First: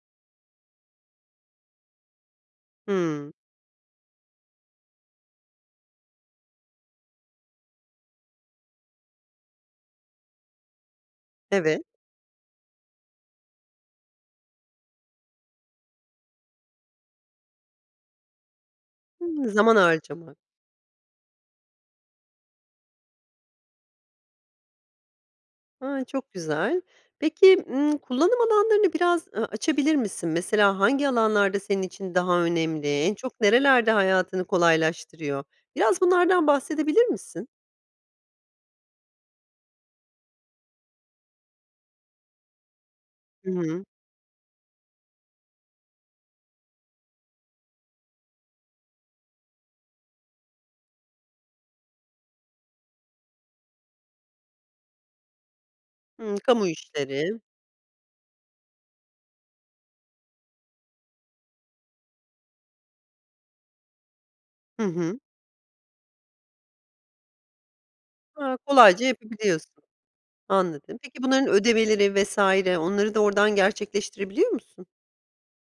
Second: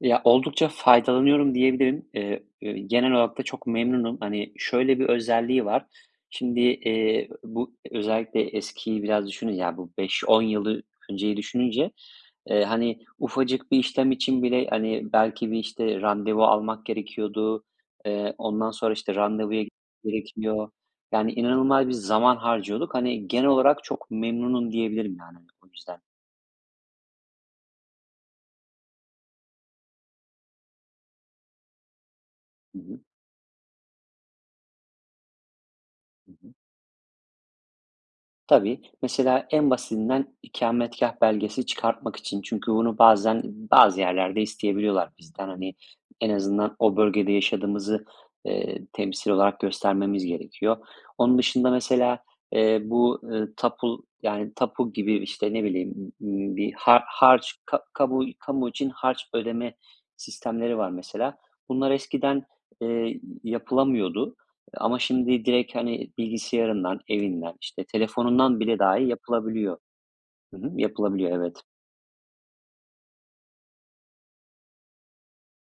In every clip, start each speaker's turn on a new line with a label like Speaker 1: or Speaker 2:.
Speaker 1: Ya, oldukça faydalanıyorum diyebilirim. Eee, eee, genel
Speaker 2: Hımm.
Speaker 1: olarak da çok memnunum. Hani, şöyle bir özelliği var. Şimdi, eee, bu özellikle eskiyi biraz düşünün, ya, bu 5-10 yılı önceyi
Speaker 2: Evet.
Speaker 1: düşününce, eee, hani, ufacık bir işlem için bile, hani, belki bir, işte, randevu almak gerekiyordu. Eee, ondan sonra, işte,
Speaker 2: Hımm,
Speaker 1: randevuya gi
Speaker 2: zaman harcaman.
Speaker 1: gerekiyor yani inanılmaz bir zaman harcıyorduk. Hani, genel olarak çok memnunum diyebilirim, yani, o yüzden.
Speaker 2: A, çok güzel. Peki, ımm, kullanım alanlarını biraz, ııı, açabilir misin? Mesela hangi alanlarda senin için daha
Speaker 1: Hı
Speaker 2: önemli?
Speaker 1: hı.
Speaker 2: En çok nerelerde hayatını kolaylaştırıyor? Biraz
Speaker 1: Hı
Speaker 2: bunlardan
Speaker 1: hı.
Speaker 2: bahsedebilir misin?
Speaker 1: Tabii. Mesela en basitinden ikametgâh belgesi çıkartmak için. Çünkü bunu bazen
Speaker 2: Hıı.
Speaker 1: bazı yerlerde isteyebiliyorlar bizden. Hani, en azından o bölgede yaşadığımızı, eee, temsil olarak göstermemiz gerekiyor. Onun dışında mesela, eee, bu, ııı, tapu yani, tapu gibi, işte, ne bileyim,
Speaker 2: Hımm.
Speaker 1: ımm, ııı,
Speaker 2: Kamu
Speaker 1: bir har
Speaker 2: işleri.
Speaker 1: harç ka kamu kamu için harç ödeme sistemleri var mesela. Bunlar eskiden, eee, y yapılamıyordu
Speaker 2: Hı
Speaker 1: ama
Speaker 2: hı.
Speaker 1: şimdi direkt, hani, bilgisayarından, evinden, işte
Speaker 2: Hıı,
Speaker 1: telefonundan bile
Speaker 2: kolayca
Speaker 1: dahi
Speaker 2: yapabiliyorsun.
Speaker 1: yapılabiliyor. Hı hı.
Speaker 2: Anladım. Peki
Speaker 1: Yapılabiliyor,
Speaker 2: bunların
Speaker 1: evet.
Speaker 2: ödemeleri vs. onları da oradan gerçekleştirebiliyor musun?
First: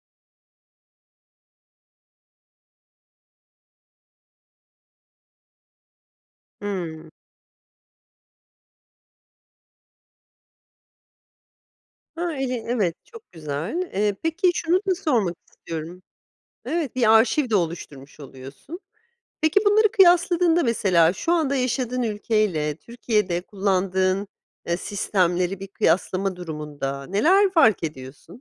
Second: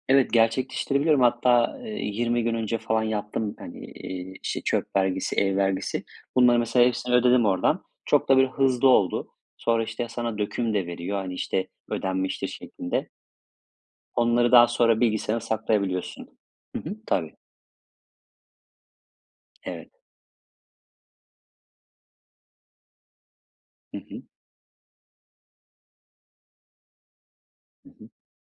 Speaker 1: Evet, gerçekleştirebiliyorum. Hatta, eee, 20 gün önce falan yaptım, hani, eee, işte, çöp vergisi, ev vergisi. Bunları mesela
Speaker 2: Hıı.
Speaker 1: hepsini ödedim oradan. Çok da böyle hızlı oldu. Sonra, işte, sana döküm de veriyor, hani, işte,
Speaker 2: Ha,
Speaker 1: ödenmiştir
Speaker 2: iyi, evet,
Speaker 1: şeklinde.
Speaker 2: çok güzel. Eee, peki
Speaker 1: Onları daha
Speaker 2: şunu da
Speaker 1: sonra
Speaker 2: sormak
Speaker 1: bilgisayarında
Speaker 2: istiyorum
Speaker 1: saklayabiliyorsun. Hı hı.
Speaker 2: Evet, bir
Speaker 1: Tabii.
Speaker 2: arşiv de oluşturmuş oluyorsun. Peki bunları
Speaker 1: Evet.
Speaker 2: kıyasladığında mesela şu anda yaşadığın ülkeyle Türkiye'de
Speaker 1: Hı hı.
Speaker 2: kullandığın, eee, sistemleri bir kıyaslama durumunda neler fark
Speaker 1: Hı hı.
Speaker 2: ediyorsun?